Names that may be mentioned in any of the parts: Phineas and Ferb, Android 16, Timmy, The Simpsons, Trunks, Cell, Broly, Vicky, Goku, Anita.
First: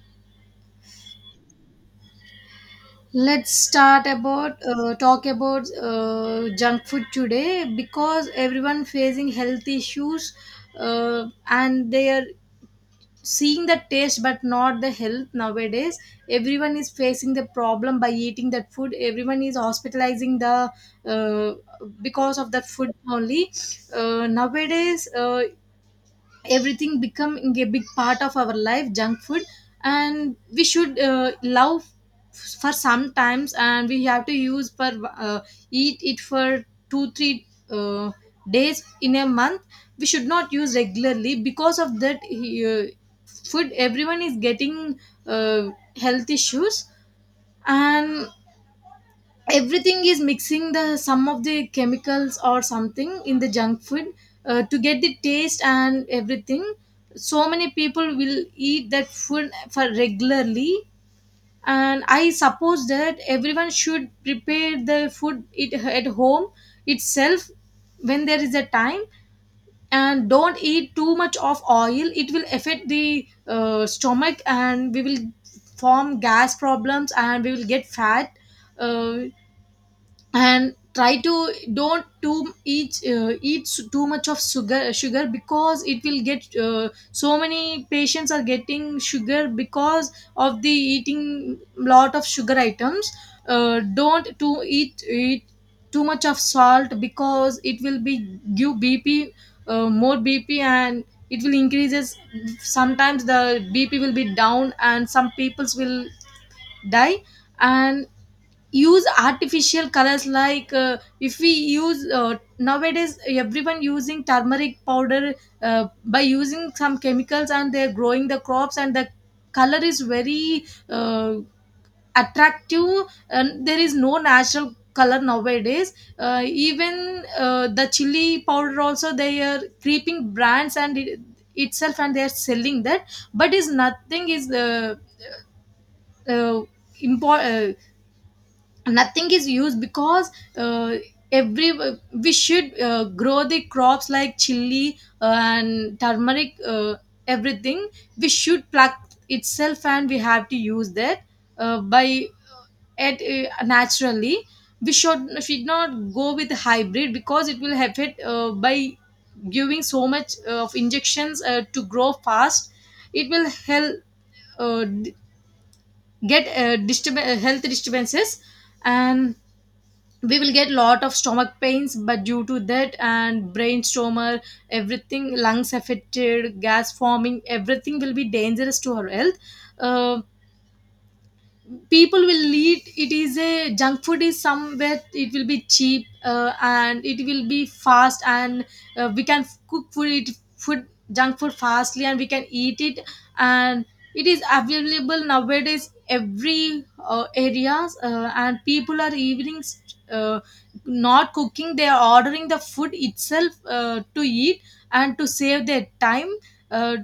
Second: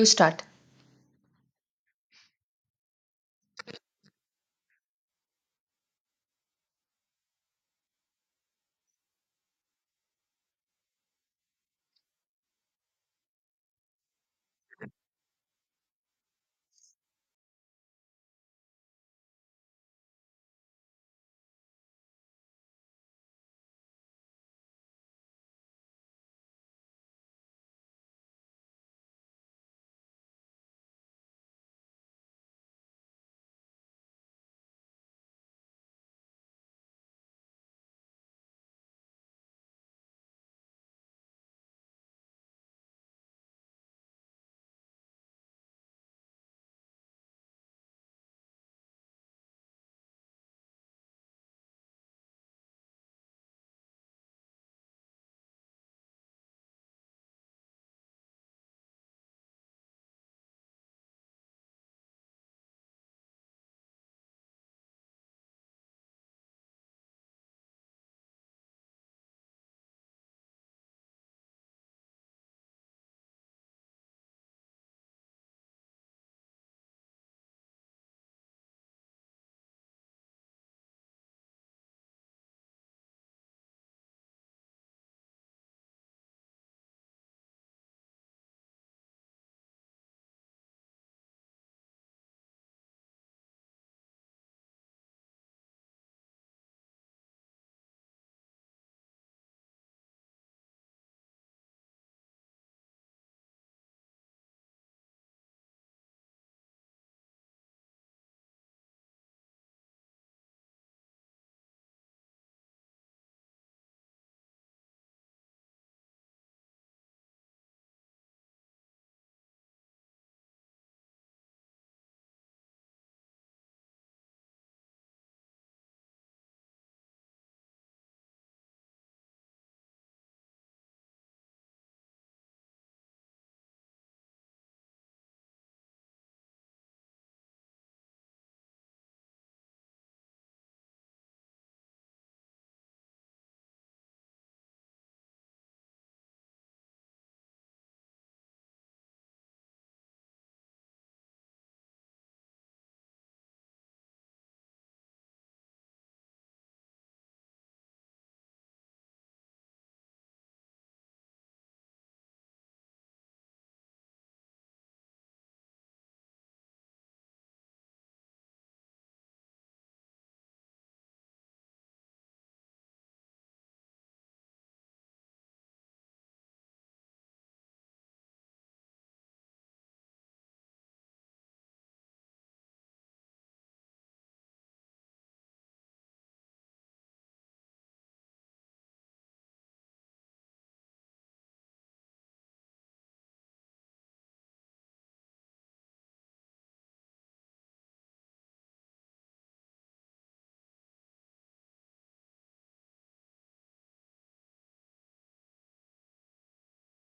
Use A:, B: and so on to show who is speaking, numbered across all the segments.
A: You start.
B: Let's start about talk about junk food today because everyone facing health issues, and they are seeing the taste but not the health nowadays. Everyone is facing the problem by eating that food. Everyone is hospitalizing the because of that food only. Nowadays, everything becoming a big part of our life junk food, and we should love for sometimes and we have to use for uh, eat it for 2 3 days in a month. We should not use regularly because of that food. Everyone is getting uh, health issues, and everything is mixing the some of the chemicals or something in the junk food to get the taste and everything. So many people will eat that food for regularly, and I suppose that everyone should prepare the food it at home itself when there is a time, and don't eat too much of oil. It will affect the stomach and we will form gas problems and we will get fat. Uh, and try to don't too eat eat too much of sugar because it will get, so many patients are getting sugar because of the eating lot of sugar items. Don't too eat too much of salt because it will be give BP, more BP, and it will increases. Sometimes the BP will be down and some peoples will die. And use artificial colors, like if we use, nowadays everyone using turmeric powder by using some chemicals, and they're growing the crops and the color is very attractive and there is no natural color nowadays. Even the chili powder also, they are creeping brands and it, itself, and they are selling that, but is nothing is uh, import, nothing is used because uh, every, we should grow the crops like chili and turmeric, everything we should pluck itself and we have to use that by it naturally. We should not go with hybrid because it will affect by giving so much of injections to grow fast. It will help uh, d- get health disturbances, and we will get lot of stomach pains but due to that, and brain stormer, everything, lungs affected, gas forming, everything will be dangerous to our health. uh, People will eat it is a junk food is somewhere, it will be cheap and it will be fast, and we can cook food it food, junk food fastly, and we can eat it. And it is available nowadays every areas, and people are evening uh, not cooking, they are ordering the food itself to eat and to save their time, uh,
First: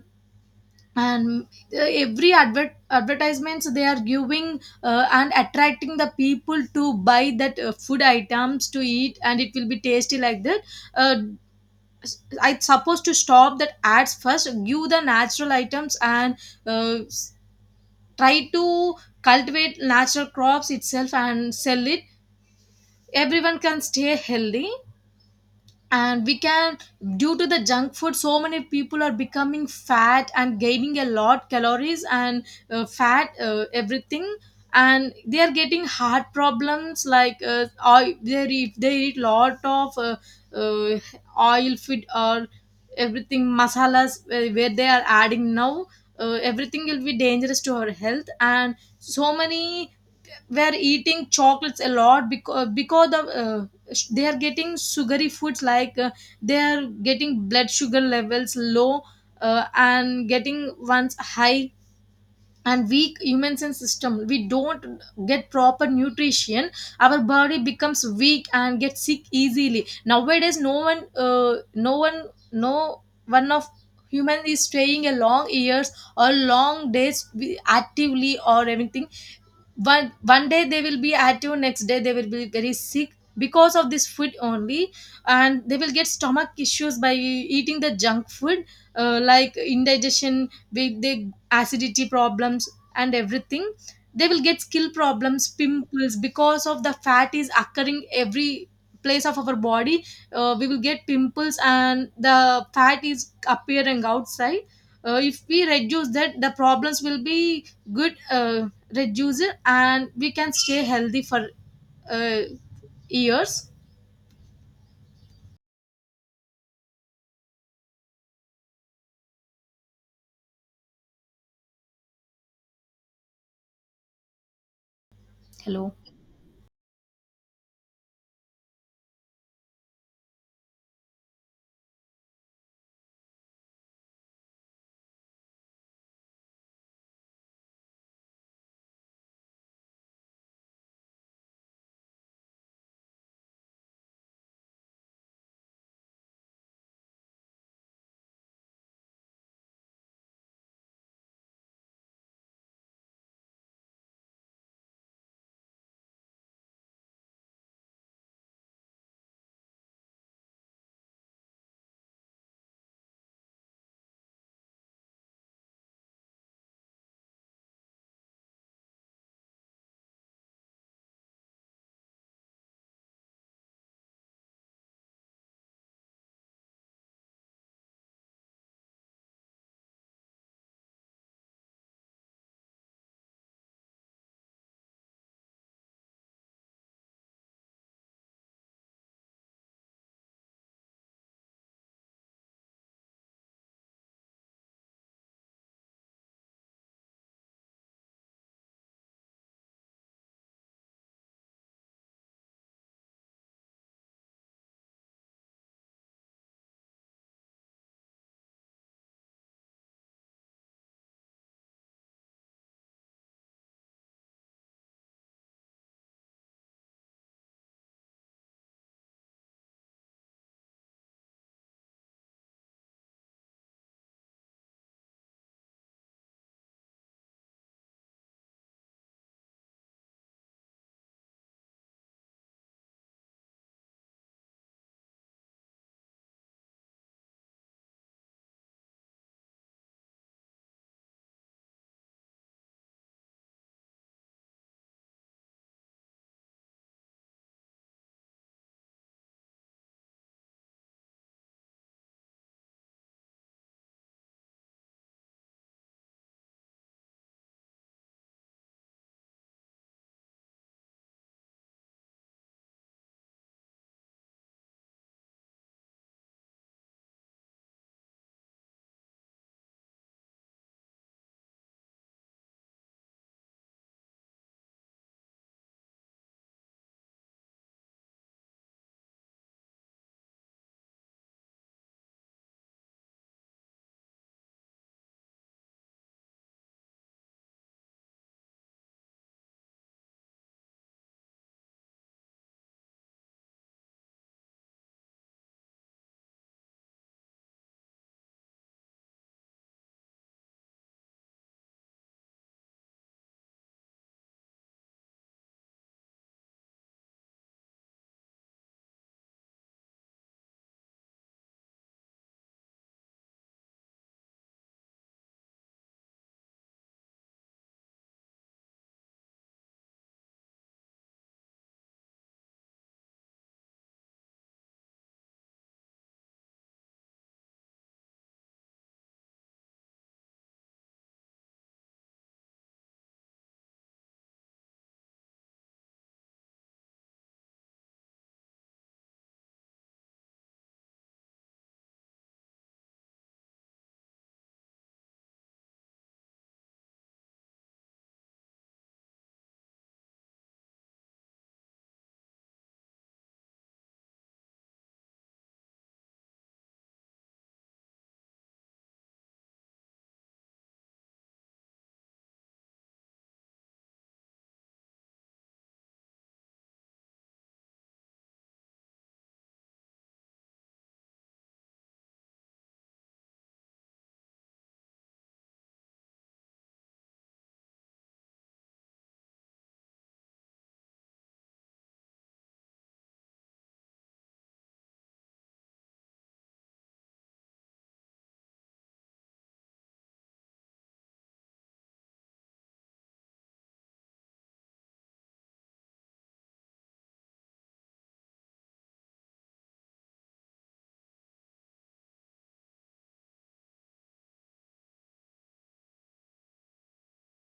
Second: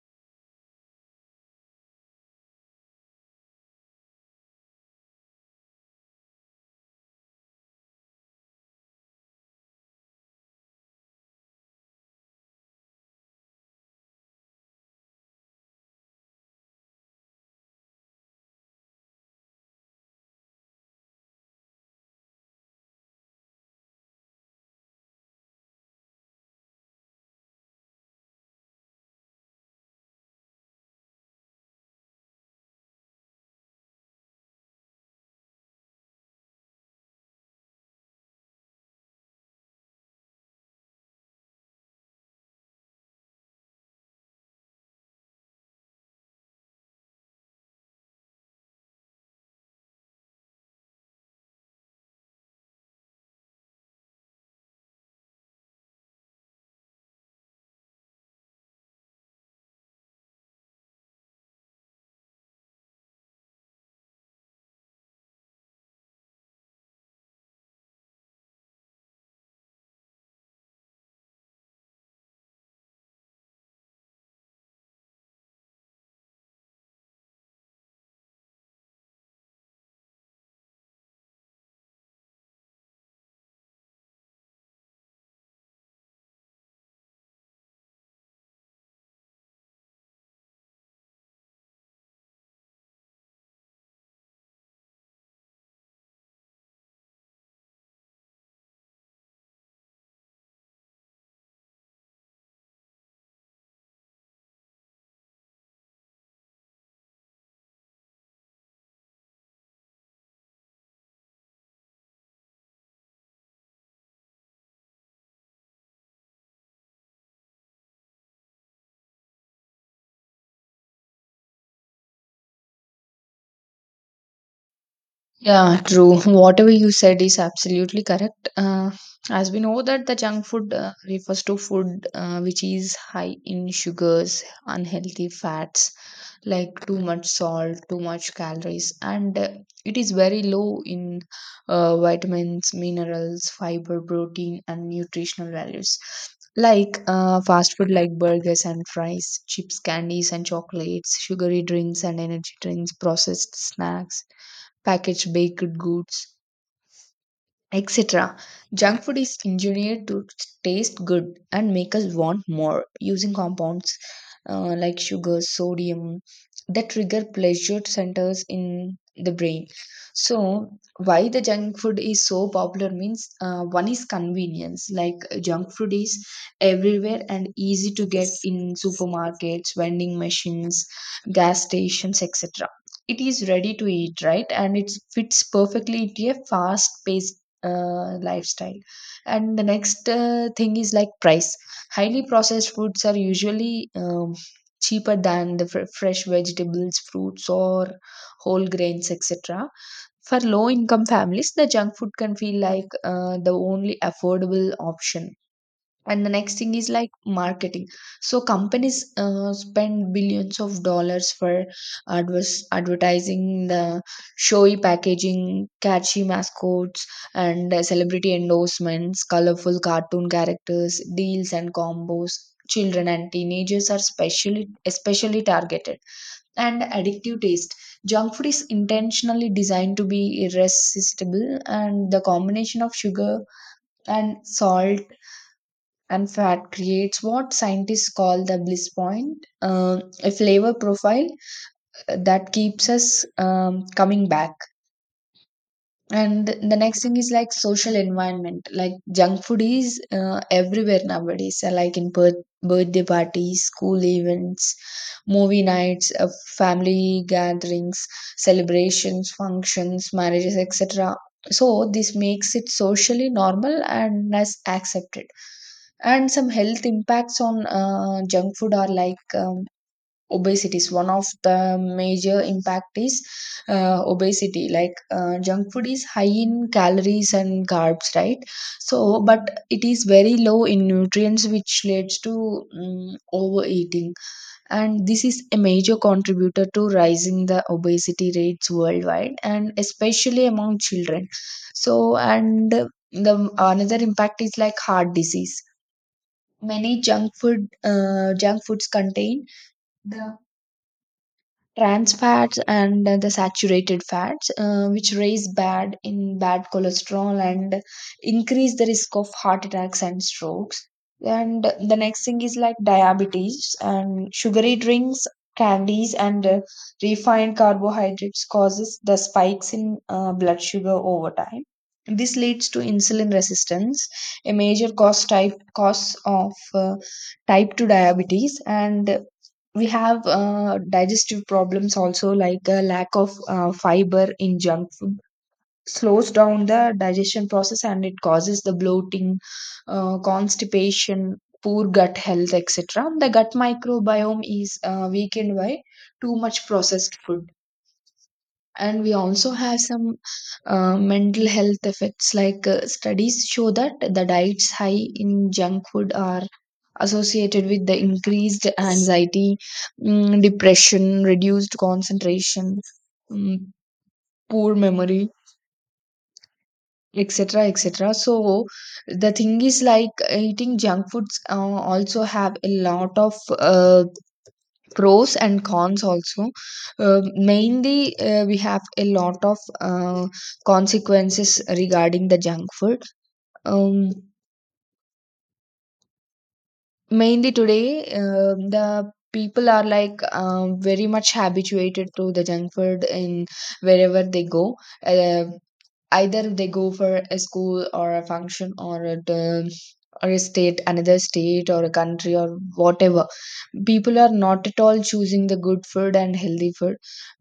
B: and every advertisements they are giving and attracting the people to buy that food items to eat, and it will be tasty like that. uh, I suppose to stop that ads first, give the natural items, and uh, s- try to cultivate natural crops itself and sell it. Everyone can stay healthy, and we can, due to the junk food, so many people are becoming fat and gaining a lot calories and fat, everything, and they are getting heart problems like oil. They if they eat lot of uh, oil food or everything, masalas where they are adding now, everything will be dangerous to our health, and so many were eating chocolates a lot because because they are getting sugary foods, like, they are getting blood sugar levels low and getting ones high, and weak human sense system. We don't get proper nutrition, our body becomes weak and gets sick easily. Nowadays no one of human is staying a long years or long days actively or anything. One one day they will be active, next day they will be very sick because of this food only. And they will get stomach issues by eating the junk food, like indigestion with the acidity problems and everything. They will get skin problems, pimples, because of the fat is occurring every place of our body. We will get pimples and the fat is appearing outside. If we reduce that, the problems will be good, reduce, and we can stay healthy for uh, years.
A: Yeah,
B: Hello.
A: true. Whatever you said is absolutely correct. As we know, that the junk food refers to food which is high in sugars, unhealthy fats, like too much salt, too much calories, and it is very low in vitamins, minerals, fiber, protein, and nutritional values. Like fast food, like burgers and fries, chips, candies, and chocolates, sugary drinks and energy drinks, processed snacks, packaged baked goods, etc. Junk food is engineered to taste good and make us want more, using compounds like sugar, sodium, that trigger pleasure centers in the brain. So, why the junk food is so popular means one is convenience. Like, junk food is everywhere and easy to get in supermarkets, vending machines, gas stations, etc. It is ready to eat, right? And it fits perfectly into a fast paced lifestyle. And the next thing is like price. Highly processed foods are usually cheaper than the fresh vegetables, fruits, or whole grains, etc. For low income families the junk food can feel like the only affordable option. And the next thing is like marketing. So companies spend billions of dollars for advertising, the showy packaging, catchy mascots, and celebrity endorsements, colorful cartoon characters, deals and combos. Children and teenagers are specially especially targeted. And addictive taste: junk food is intentionally designed to be irresistible, and the combination of sugar and salt and fat creates what scientists call the bliss point, a flavor profile that keeps us coming back. And the next thing is like social environment. Like, junk food is everywhere nowadays, like in birthday parties, school events, movie nights, family gatherings, celebrations, functions, marriages, etc. So this makes it socially normal and as accepted. And some health impacts on junk food are like, obesity. Is One of the major impact is obesity. Like, junk food is high in calories and carbs, right? So, but it is very low in nutrients, which leads to overeating. And this is a major contributor to rising the obesity rates worldwide, and especially among children. So, and the another impact is like heart disease. Many junk food junk foods contain the trans fats and the saturated fats, which raise bad in bad cholesterol and increase the risk of heart attacks and strokes. And the next thing is like diabetes. And sugary drinks, candies, and refined carbohydrates causes the spikes in blood sugar over time. This leads to insulin resistance, a major cause of type 2 diabetes. And we have digestive problems also, like a lack of fiber in junk food slows down the digestion process, and it causes the bloating, constipation, poor gut health, etc. The gut microbiome is weakened by too much processed food. And we also have some mental health effects, like studies show that the diets high in junk food are associated with the increased anxiety, depression, reduced concentration, mm, poor memory, etc, etc. So the thing is like eating junk foods also have a lot of uh, pros and cons also. Mainly, we have a lot of consequences regarding the junk food. Um, mainly today, the people are like, very much habituated to the junk food. In wherever they go, uh, either they go for a school or a function or a term or a state, another state, or a country, or whatever, people are not at all choosing the good food and healthy food,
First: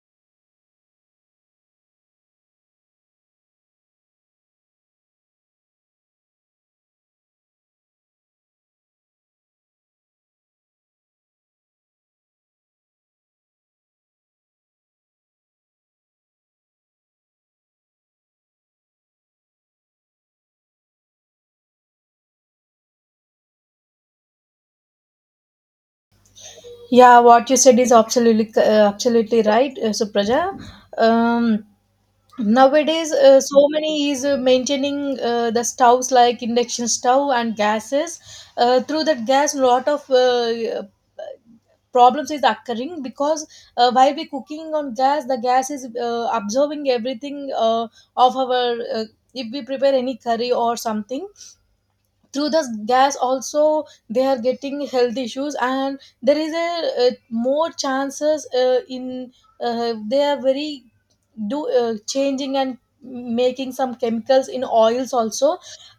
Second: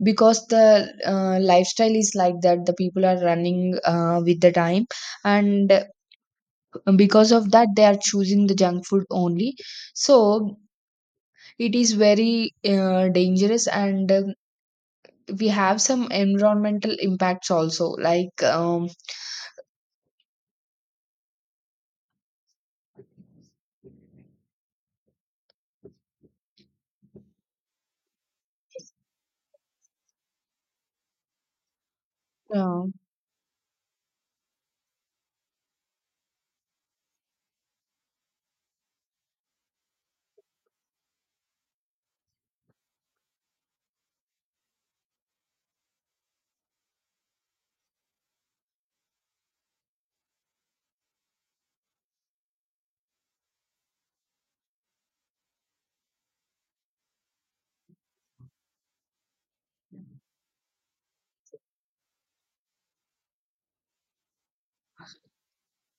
A: because the lifestyle is like that. The people are running with the time, and because of that they are choosing the junk food only. So it is very dangerous. And we have some environmental impacts also, like,
B: Yeah, what you said is absolutely absolutely right, Supraja. Um,
A: uh,
B: Nowadays, so many is maintaining the stoves like induction stove and gases. Through that gas, lot of problems is occurring because while we cooking on gas, the gas is absorbing everything of our uh, if we prepare any curry or something through the gas also, they are getting health issues, and there is a, more chances in they are very do changing and making some chemicals in oils also.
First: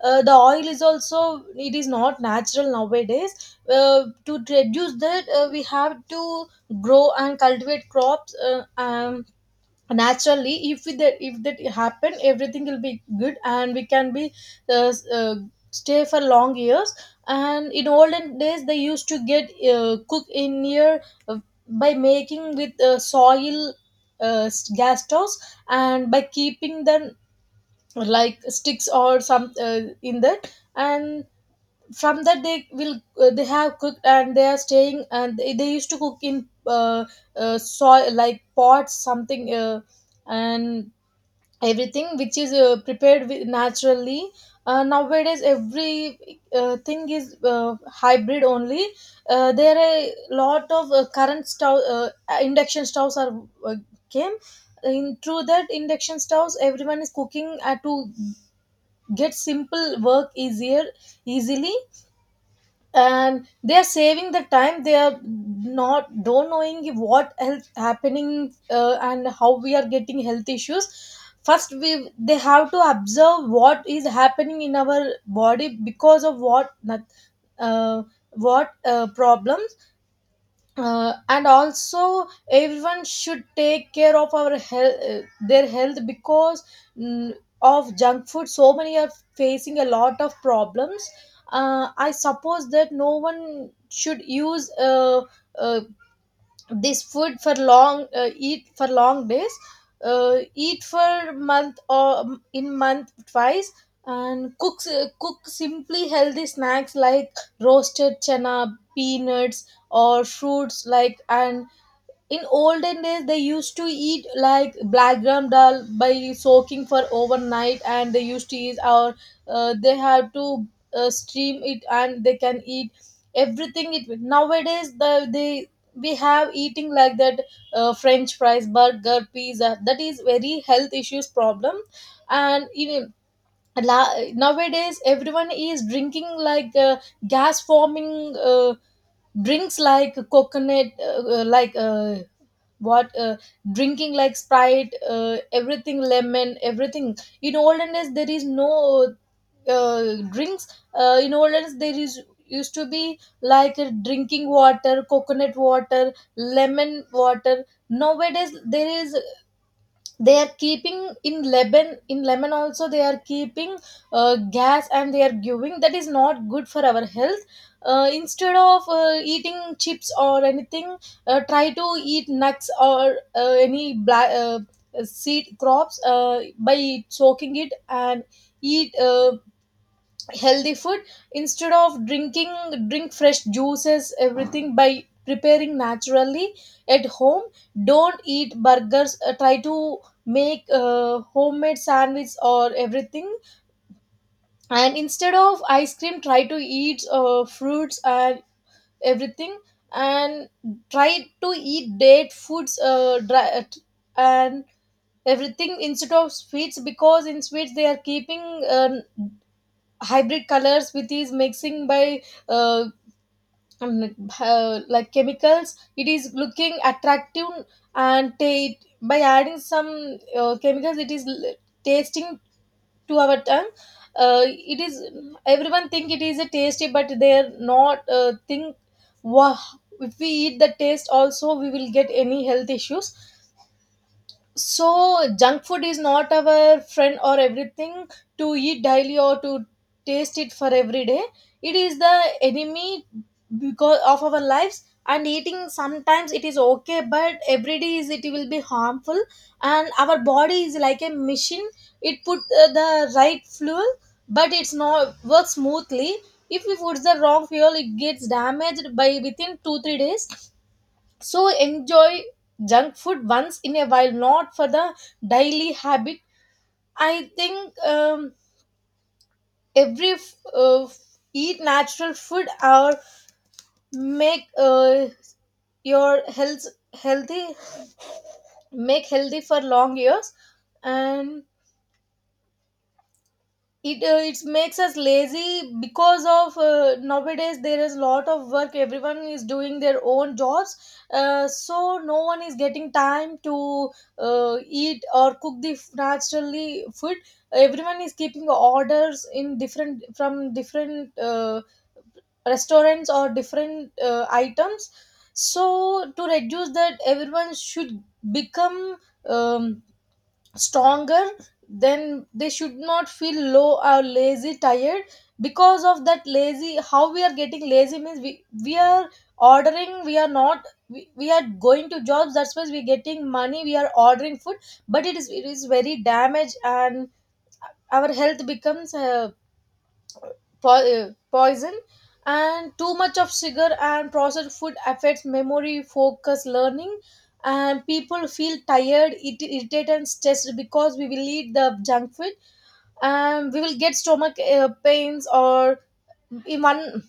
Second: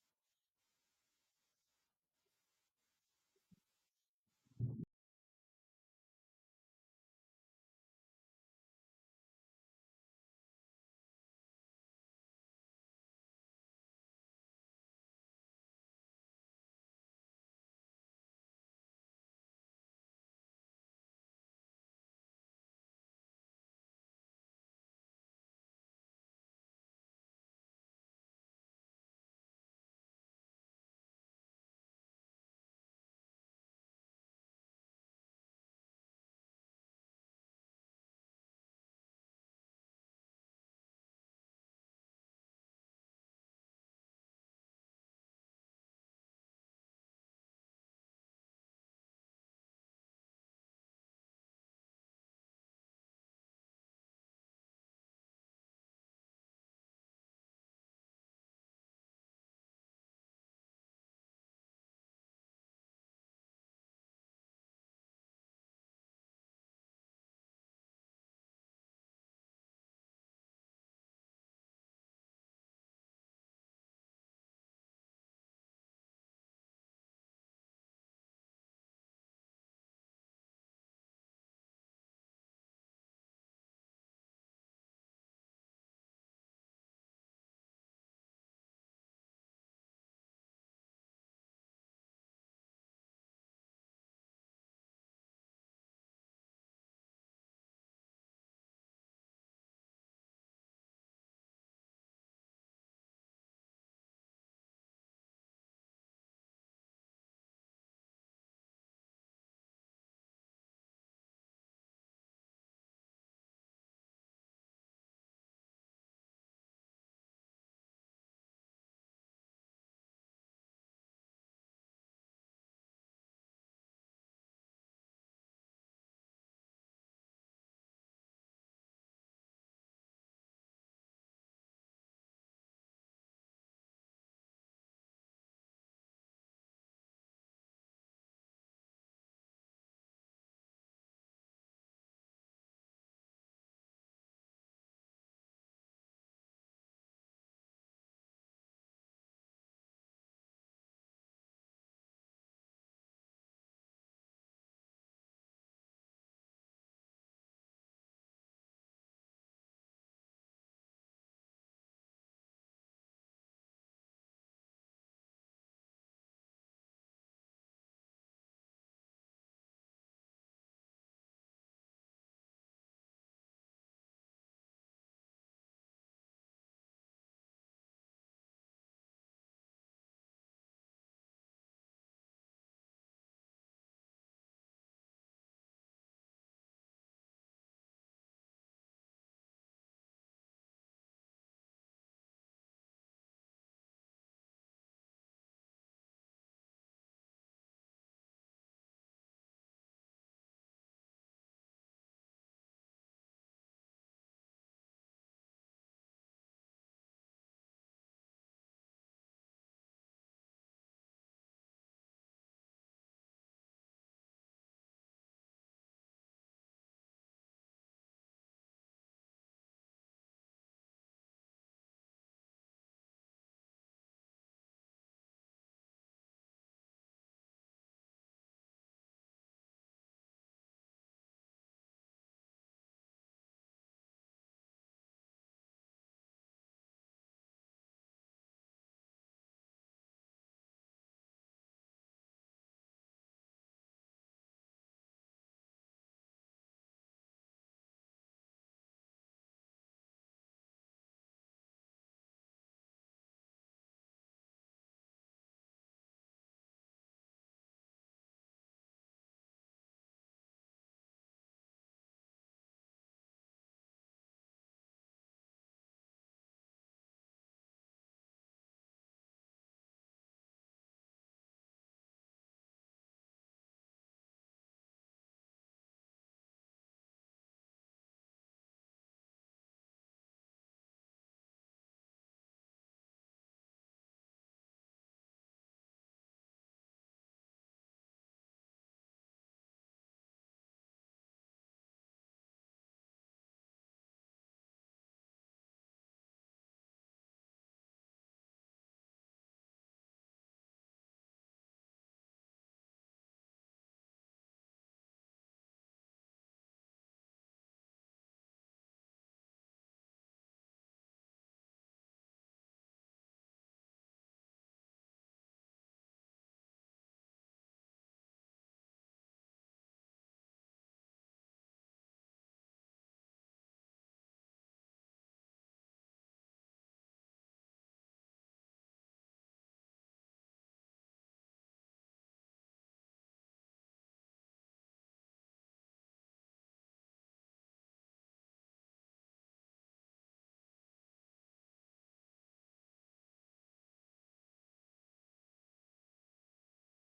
B: The oil is also, it is not natural nowadays. To reduce that, we have to grow and cultivate crops, um, naturally. If that happen, everything will be good, and we can be uh, s- uh, stay for long years. And in olden days they used to get cook in here uh, by making with soil, gas stoves, and by keeping them like sticks or some in that, and from that they will they have cooked and they are staying, and they used to cook in soil like pots something, and everything which is prepared with naturally. Nowadays every thing is hybrid only. There are a lot of current stove, induction stoves are uh, came in. Through that induction stoves, everyone is cooking to get simple work easier, easily, and they are saving the time. They are not don't knowing what health happening, and how we are getting health issues. First we they have to observe what is happening in our body because of what not- uh, what problem, and also everyone should take care of our health, their health because, mm, of junk food, so many are facing a lot of problems. I suppose that no one should use, uh, this food for long, eat for long days, eat for month or in month twice, and cook simply healthy snacks like roasted chana, peanuts, or fruits like. And in olden days they used to eat like black gram dal by soaking for overnight, and they used to eat, or they have to steam it and they can eat everything it with. Nowadays they we have eating like that, french fries, burger, pizza. That is very health issues problem. And even nowadays everyone is drinking like, gas forming uh, drinks like coconut, like what drinking like sprite, everything, lemon, everything. In olden days there is no drinks. In olden days there is used to be like, drinking water, coconut water, lemon water. Nowadays there is, they are keeping in lebanon in lemon also, they are keeping gas, and they are giving, that is not good for our health. Instead of eating chips or anything, try to eat nuts or any black seed crops by soaking it and eat healthy food. Instead of drinking, drink fresh juices everything by preparing naturally at home. Don't eat burgers, try to make homemade sandwich or everything. And instead of ice cream, try to eat fruits and everything. And try to eat date foods, dry, and everything, instead of sweets, because in sweets they are keeping uh, hybrid colors with these mixing by uh, like chemicals, it is looking attractive. and ta- by adding some chemicals, tasting to our tongue. It is, everyone think it is a tasty, but they are not think. Wow, if we eat the taste also, we will get any health issues. So junk food is not our friend or everything to eat daily or to taste it for every day. It is the enemy because of our lives, and eating sometimes it is okay, but every day is it will be harmful. And our body is like a machine, it put the right fuel, but it's not works smoothly. If we put the wrong fuel, it gets damaged by within 2 3 days. So enjoy junk food once in a while, not for the daily habit. I think, every eat natural food or make your health healthy, make healthy for long years. And it it makes us lazy because of, nowadays there is lot of work. Everyone is doing their own jobs. So no one is getting time to eat or cook naturally food. Everyone is keeping orders in different from different restaurants or different items. So to reduce that everyone should become um, stronger. Then they should not feel low or lazy tired. Because of that lazy, how we are getting lazy means we are ordering, we are not, we are going to jobs, that's why we're getting money, we are ordering food. But it is very damage. And our health becomes poison. And too much of sugar and processed food affects memory, focus, learning. And people feel tired, it irritated and stressed because we will eat the junk food. And we will get stomach pains or in one.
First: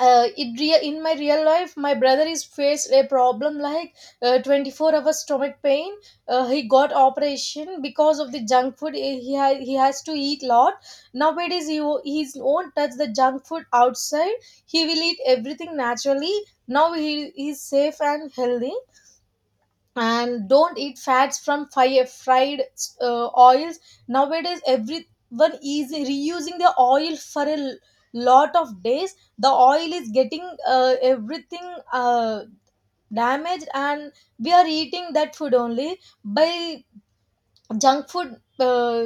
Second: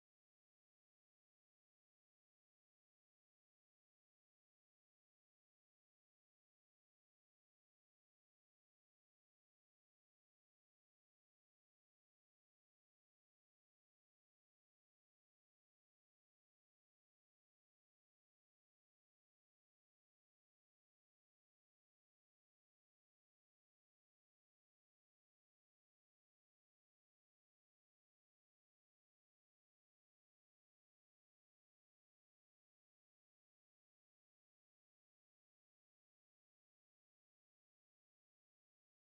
B: In my real life, my brother is faced a problem like 24-hour stomach pain. He got operation because of the junk food. He has to eat lot. Nowadays he won't touch the junk food outside. He will eat everything naturally. Now he is safe and healthy. And don't eat fats from fire, fried oils. Nowadays everyone is reusing the oil for lot of days. The oil is getting everything damaged and we are eating that food only. By junk food.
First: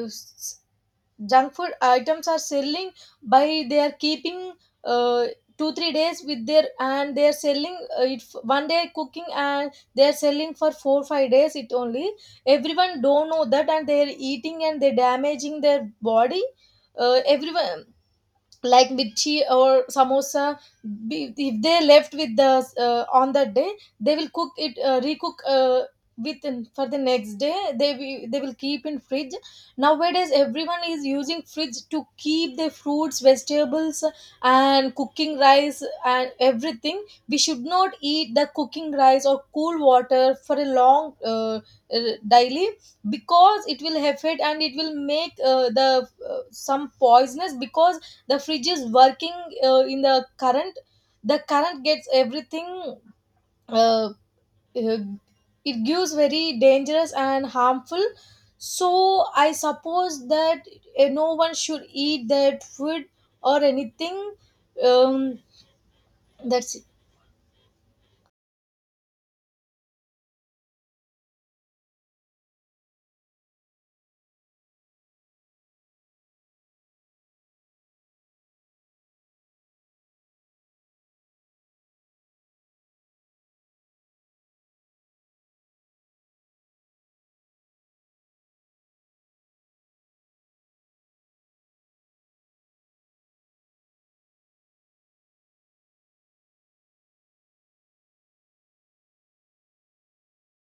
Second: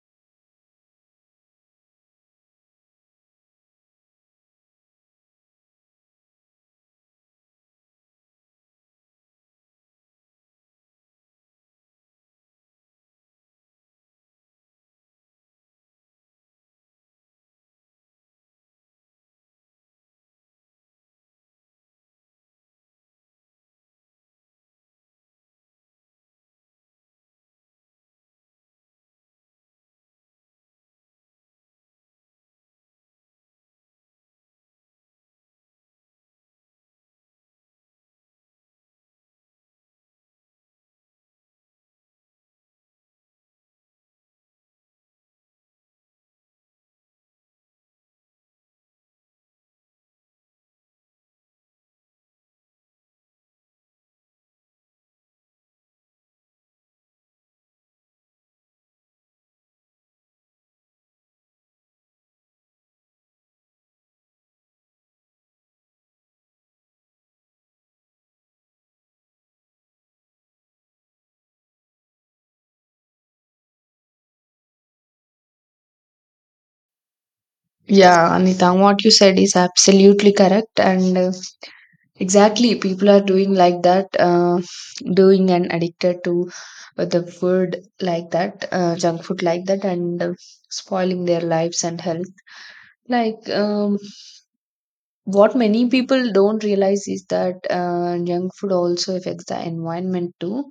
B: Junk food items are selling by they are keeping uh, 2-3 days with their. And they are selling, one day cooking and they are selling for 4-5 days it only. Everyone don't know that and they are eating and they damaging their body. Everyone like mirchi or samosa. If they left with the on that day, they will cook it, recook within for the next day. They will keep in fridge. Nowadays everyone is using fridge to keep the fruits, vegetables and cooking rice and everything. We should not eat the cooking rice or cool water for a long, uh, daily. Because it will affect and it will make the some poisonous. Because the fridge is working in the current. The current gets everything. uh, uh, it gives very dangerous and harmful. So I suppose that no one should eat that food or anything. um, that's it.
A: yeah, Anita, what you said is absolutely correct. And exactly, people are doing like that, doing and addicted to the food like that, junk food like that, and spoiling their lives and health. Like, what many people don't realize is that junk food also affects the environment too.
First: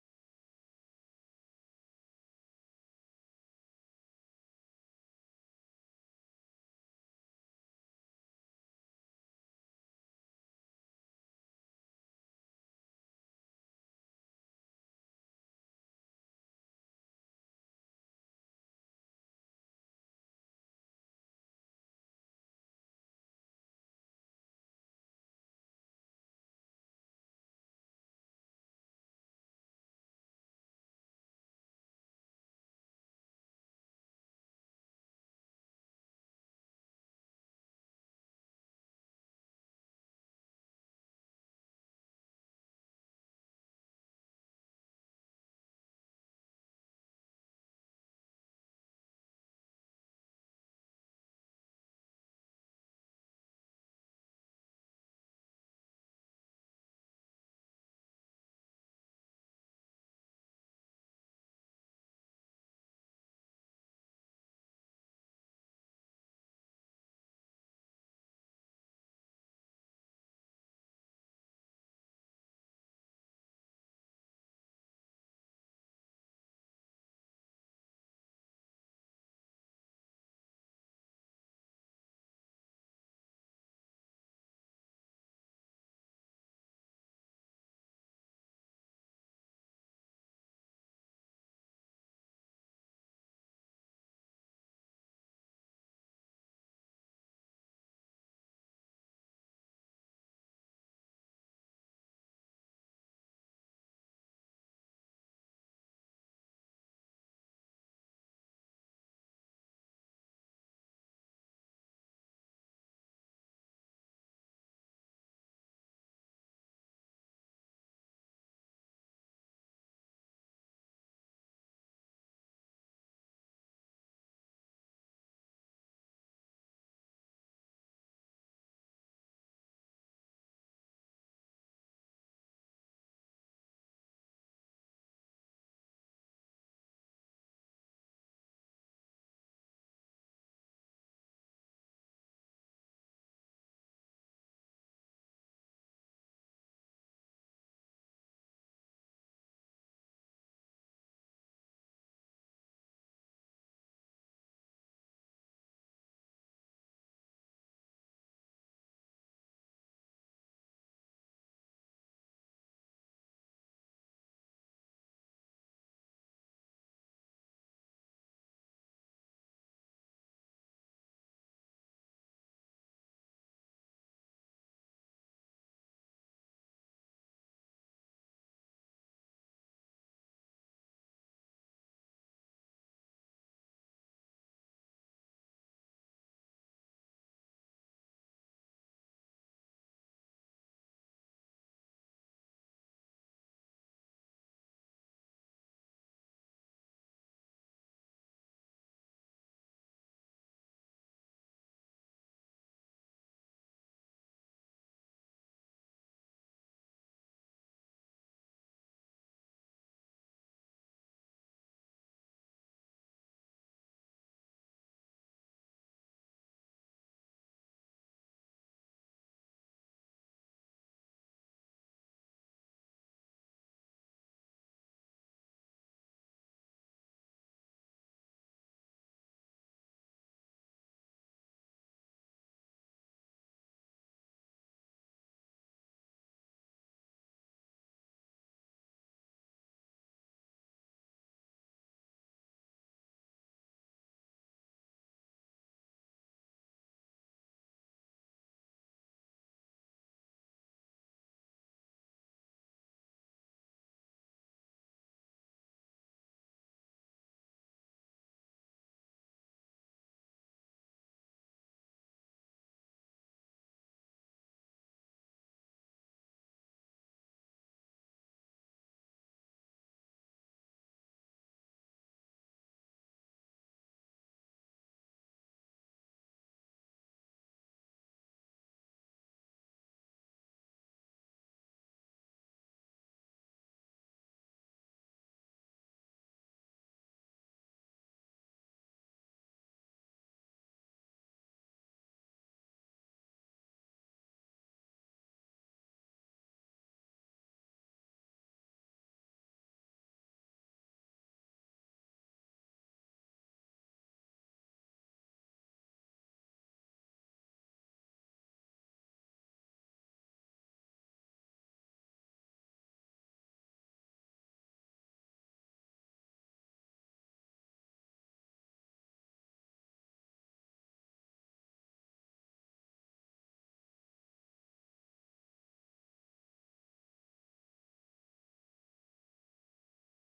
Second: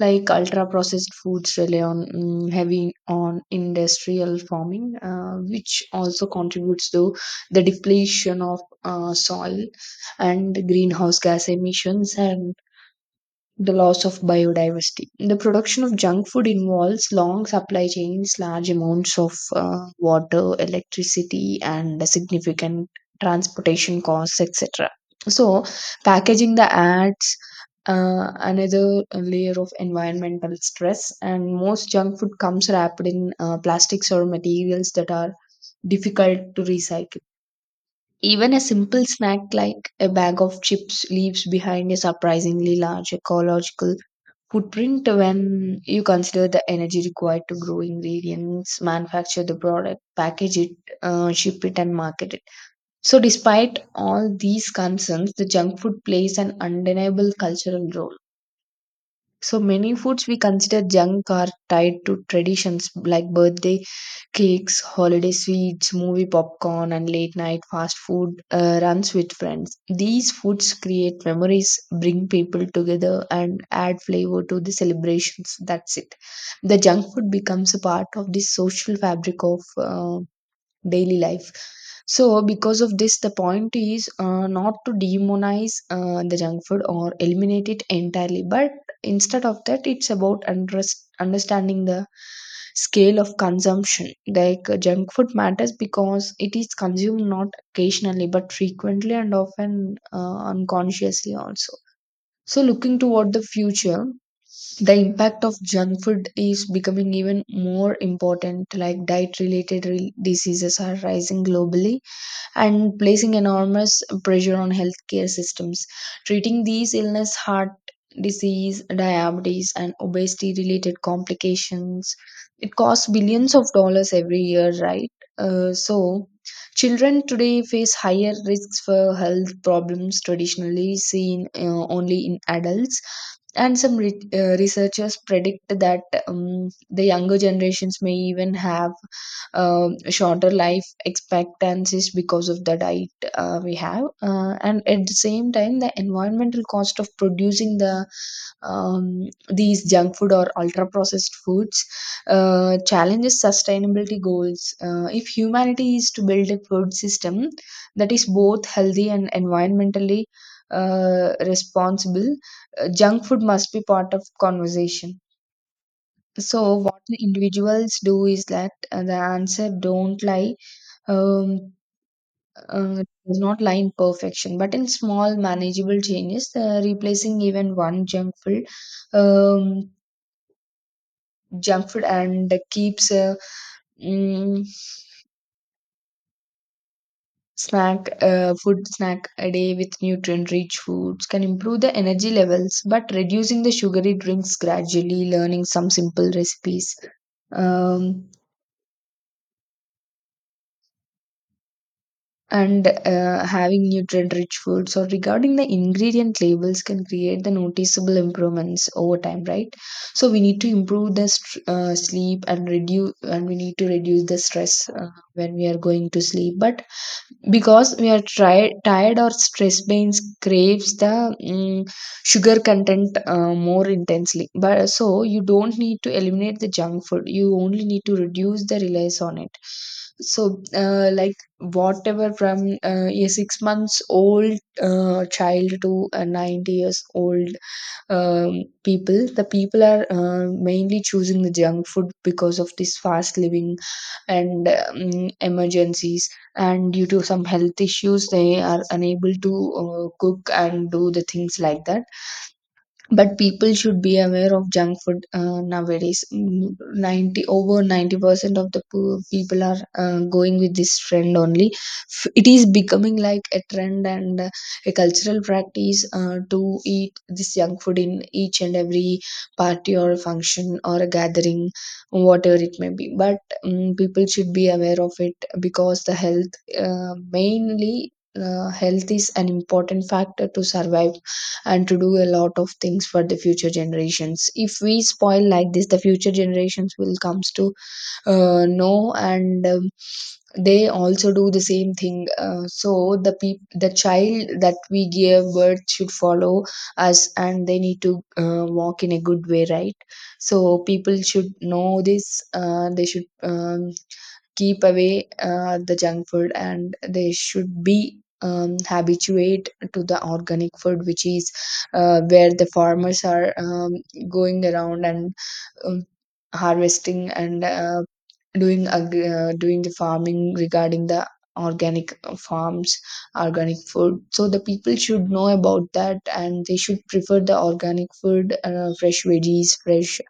A: Like, ultra processed foods rely on, heavy on industrial farming, which also contributes to the depletion of soil, and greenhouse gas emissions, and the loss of biodiversity. The production of junk food involves long supply chains, large amounts of water, electricity, and significant transportation costs, etc. So, packaging the ads, another layer of environmental stress, and most junk food comes wrapped in plastics or materials that are difficult to recycle. Even a simple snack like a bag of chips leaves behind a surprisingly large ecological footprint, when you consider the energy required to grow ingredients, manufacture the product, package it, ship it, and market it. So, despite all these concerns, the junk food plays an undeniable cultural role. So many foods we consider junk are tied to traditions, like birthday cakes, holiday sweets, movie popcorn, and late night fast food runs with friends. These foods create memories, bring people together, and add flavor to the celebrations. That's it. The junk food becomes a part of the social fabric of daily life. So because of this, the point is not to demonize the junk food or eliminate it entirely, but instead of that, it's about understanding the scale of consumption. Like, junk food matters because it is consumed not occasionally but frequently, and often unconsciously also. So looking toward the future, the impact of junk food is becoming even more important. Like, diet related diseases are rising globally and placing enormous pressure on healthcare systems. Treating these illness, heart disease, diabetes, and obesity related complications, it costs billions of dollars every year, right? So, children today face higher risks for health problems traditionally seen only in adults. And some researchers predict that the younger generations may even have shorter life expectancies because of the diet we have. And at the same time, the environmental cost of producing the, these junk food or ultra processed foods, challenges sustainability goals. If humanity is to build a food system that is both healthy and environmentally responsible, junk food must be part of conversation. So what the individuals do is that, the answer don't lie um, does not lie in perfection, but in small manageable changes. Replacing even one junk food. Um, junk food and keeps mm, snack food snack a day with nutrient rich foods can improve the energy levels, but reducing the sugary drinks gradually, learning some simple recipes, um, and having nutrient rich foods, or regarding the ingredient labels, can create the noticeable improvements over time, right? So we need to improve the sleep and reduce and we need to reduce the stress when we are going to sleep. But because we are tired or stress, brains craves the, sugar content more intensely. But so you don't need to eliminate the junk food, you only need to reduce the reliance on it. So like whatever, from a 6 months old child to a 90 years old people, the people are mainly choosing the junk food because of this fast living, and emergencies, and due to some health issues they are unable to cook and do the things like that. But people should be aware of junk food nowadays. Mm, 90, over 90% of the people are going with this trend only. It is becoming like a trend, and a cultural practice to eat this junk food in each and every party or function or a gathering, whatever it may be. But people should be aware of it, because the health mainly health is an important factor to survive and to do a lot of things for the future generations. If we spoil like this, the future generations will comes to know, and they also do the same thing. So the the child that we give birth should follow us, and they need to walk in a good way, right? So people should know this. They should, keep away the junk food, and they should be, habituate to the organic food, which is where the farmers are, going around and, um, harvesting and doing the farming regarding the organic farms, organic food. So the people should know about that, and they should prefer the organic food, fresh veggies, fresh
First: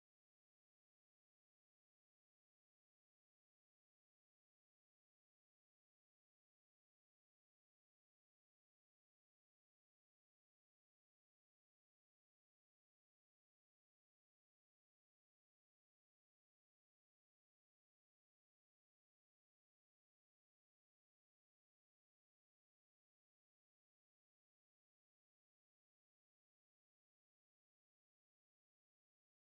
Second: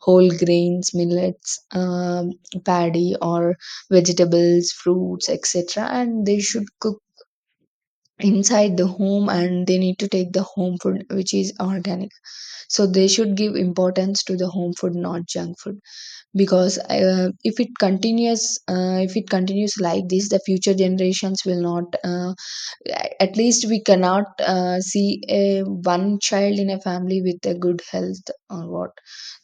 A: whole grains, millets, paddy, or vegetables, fruits, etc. And they should cook inside the home, and they need to take the home food which is organic. So they should give importance to the home food, not junk food. Because if it continues like this, the future generations will not, at least we cannot see a one child in a family with a good health, or what.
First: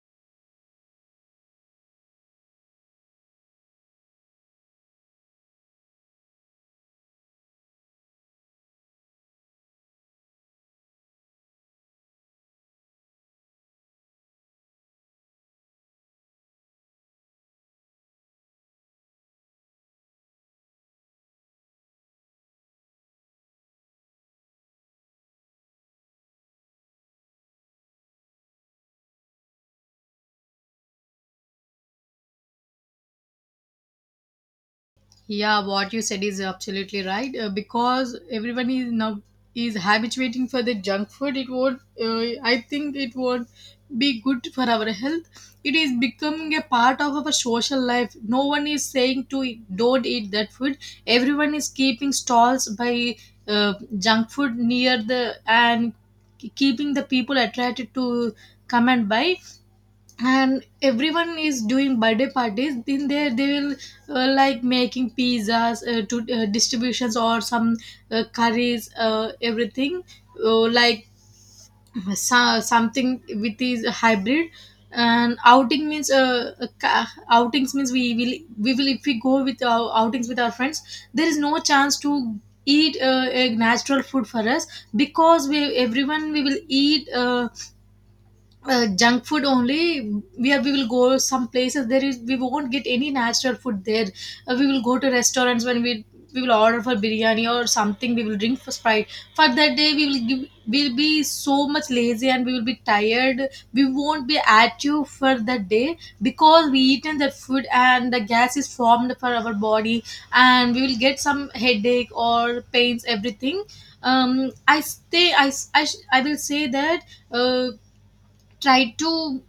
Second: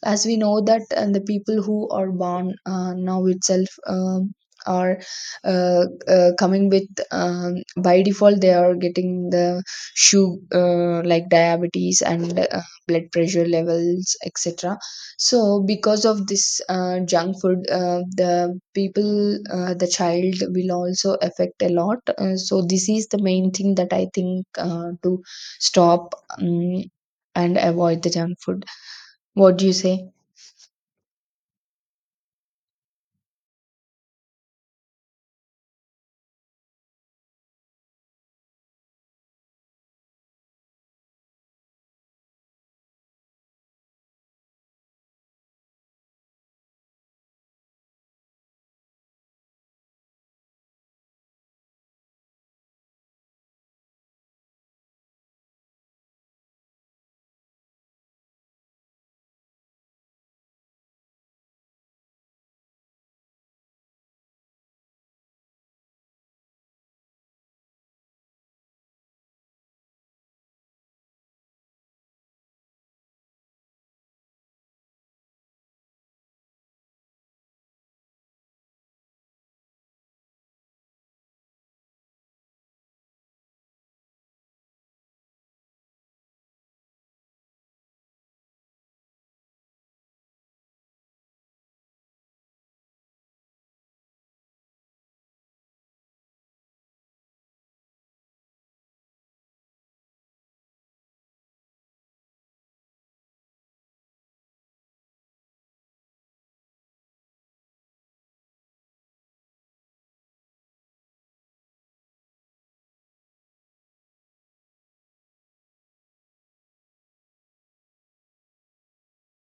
A: As we know that, and the people who are born now itself, are coming with, by default they are getting the shoe, like diabetes, and blood pressure levels, etc. So, because of this junk food, the people, the child will also affect a lot. So, this is the main thing that I think, to stop um, and avoid the junk food. What do you say?
B: Yeah, what you said is absolutely right. Because everyone is now is habituating for the junk food. It would, I think, it would be good for our health. It is becoming a part of our social life. No one is saying to don't eat that food. Everyone is keeping stalls by uh, junk food near the. And keeping the people attracted to come and buy. And everyone is doing birthday parties. In there they will, like, making pizzas to distributions or some curries, everything like. So, something with this hybrid. And outing means, outings means, we will, if we go with our outings with our friends, there is no chance to eat a natural food for us. Because we everyone we will eat junk food only. We will go some places, there is we won't get any natural food there. We will go to restaurants. When we will order for biryani or something. We will drink for sprite. For that day we will give, we'll be so much lazy and we will be tired. We won't be active for that day because we eaten that food and the gas is formed for our body. And we will get some headache or pains, everything. I stay I s- I, sh- I will say that. uh, Try to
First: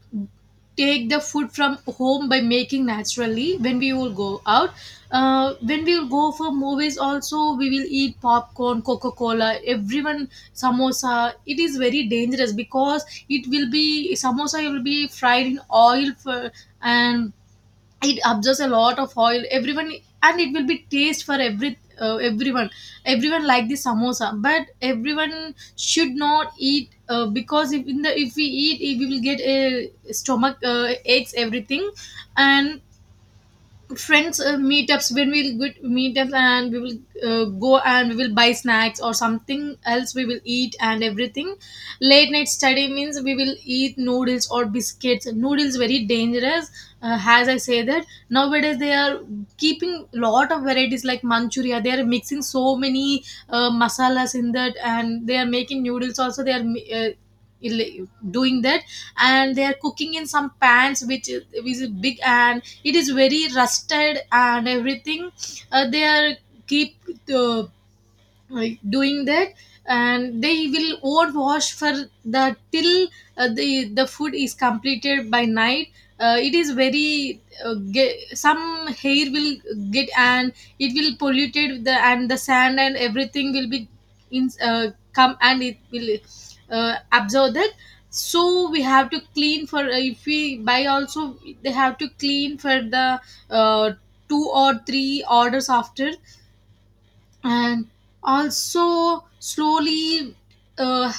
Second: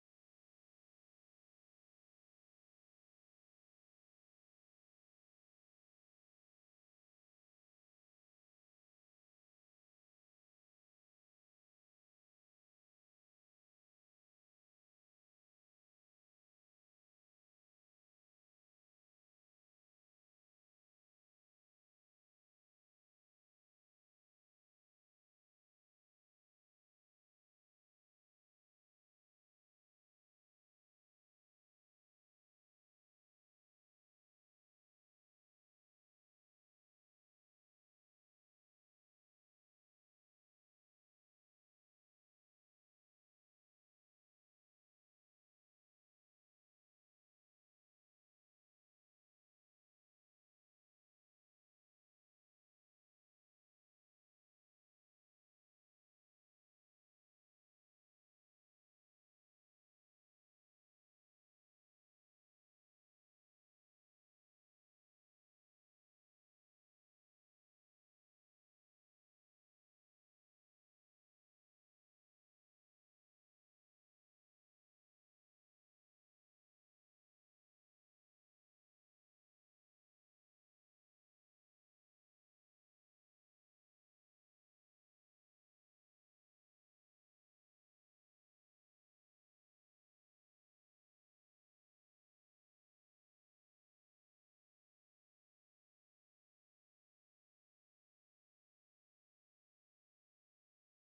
B: take the food from home by making naturally when we will go out. When we will go for movies also, we will eat popcorn, coca-cola, everyone, samosa. It is very dangerous because it will be samosa will be fried in oil for, and it absorbs a lot of oil, everyone. And it will be taste for every everyone. Everyone like the samosa. But everyone should not eat because if in the if we eat, we will get a stomach aches, everything. And friends, meetups, when we'll get meetups, and we will go and we will buy snacks or something else we will eat and everything. Late night study means we will eat noodles or biscuits. Noodles very dangerous. As I say that nowadays they are keeping lot of varieties like manchuria. They are mixing so many masalas in that. And they are making noodles also. They are doing that. And they are cooking in some pans which is big and it is very rusted and everything. They are keep, uh, like doing that. And they will overwash for the till the food is completed by night. It is very, some hair will get and it will polluted the, and the sand and everything will be in, come and it will absorb that. So we have to clean for, if we buy also. They have to clean for the uh, two or three orders after. And also slowly uh,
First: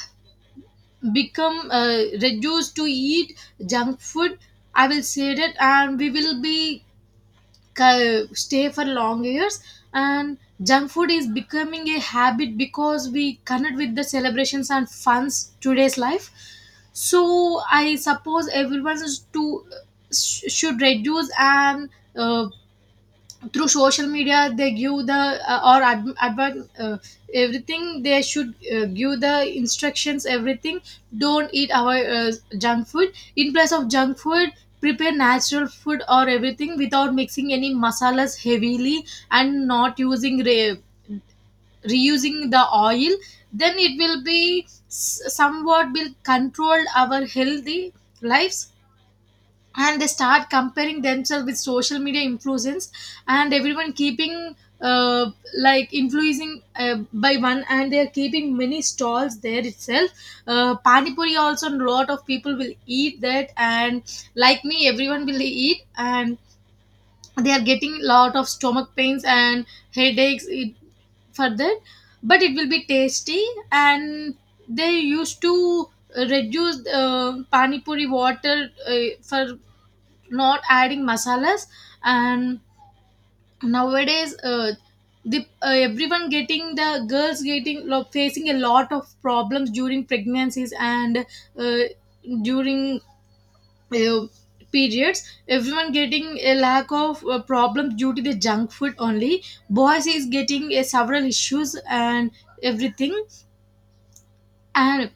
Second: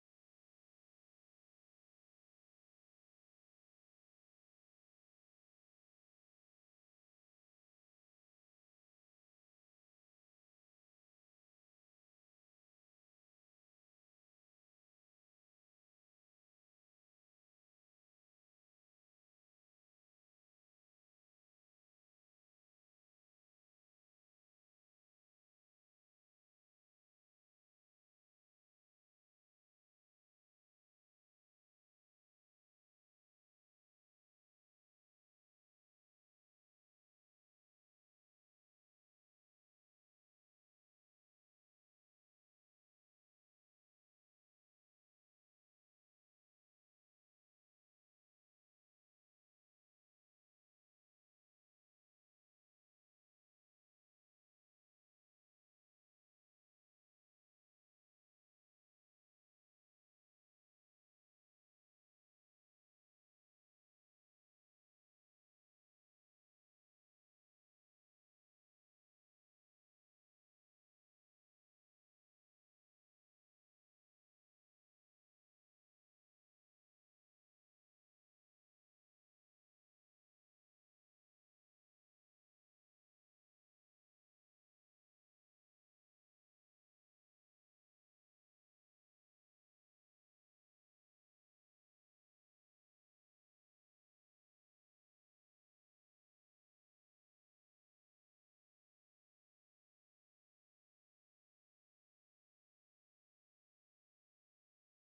B: become reduced to eat junk food, I will say that. And we will be stay for long years. And junk food is becoming a habit because we connect with the celebrations and funs today's life. So I suppose everyone is to should reduce. And uh, through social media they give the, or everything they should give the instructions, everything. Don't eat our junk food. In place of junk food, prepare natural food or everything without mixing any masalas heavily. And not using reusing the oil. Then it will be somewhat will control our healthy lives. And they start comparing themselves with social media influencers. And everyone keeping, uh, like influencing by one. And they are keeping many stalls there itself. Pani puri also a lot of people will eat that. And like me everyone will eat. And they are getting lot of stomach pains and headaches, for that. But it will be tasty. And they used to reduce pani puri water for not adding masalas. And nowadays the everyone getting, the girls getting facing a lot of problems during pregnancies and uh, during uh, periods. Everyone getting a lack of problems due to the junk food only. Boys is getting several issues and everything. And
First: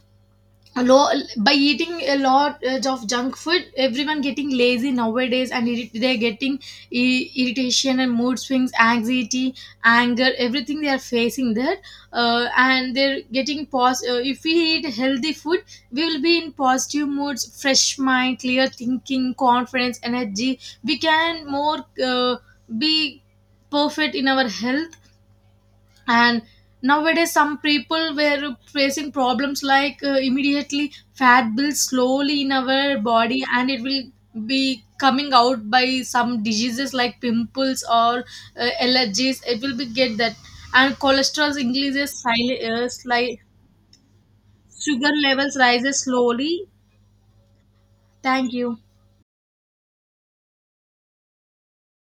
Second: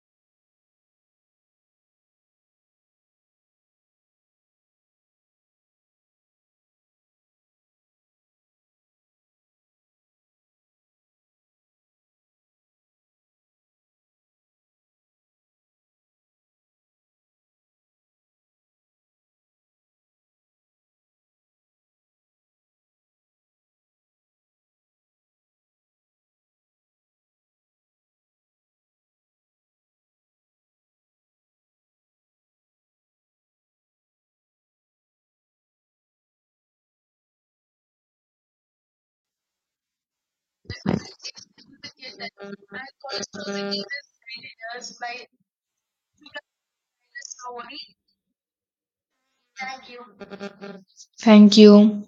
B: a lo- by eating a lot of junk food, everyone getting lazy nowadays and they're getting irritation and mood swings, anxiety, anger, everything they are facing there. And they're getting if we eat healthy food, we will be in positive moods, fresh mind, clear thinking, confidence, energy. We can more be perfect in our health. And nowadays some people were facing problems like, immediately fat builds slowly in our body and it will be coming out by some diseases like pimples or allergies, it will be get that. And cholesterol increases, sugar levels rises slowly. Thank you.
A: Thank you.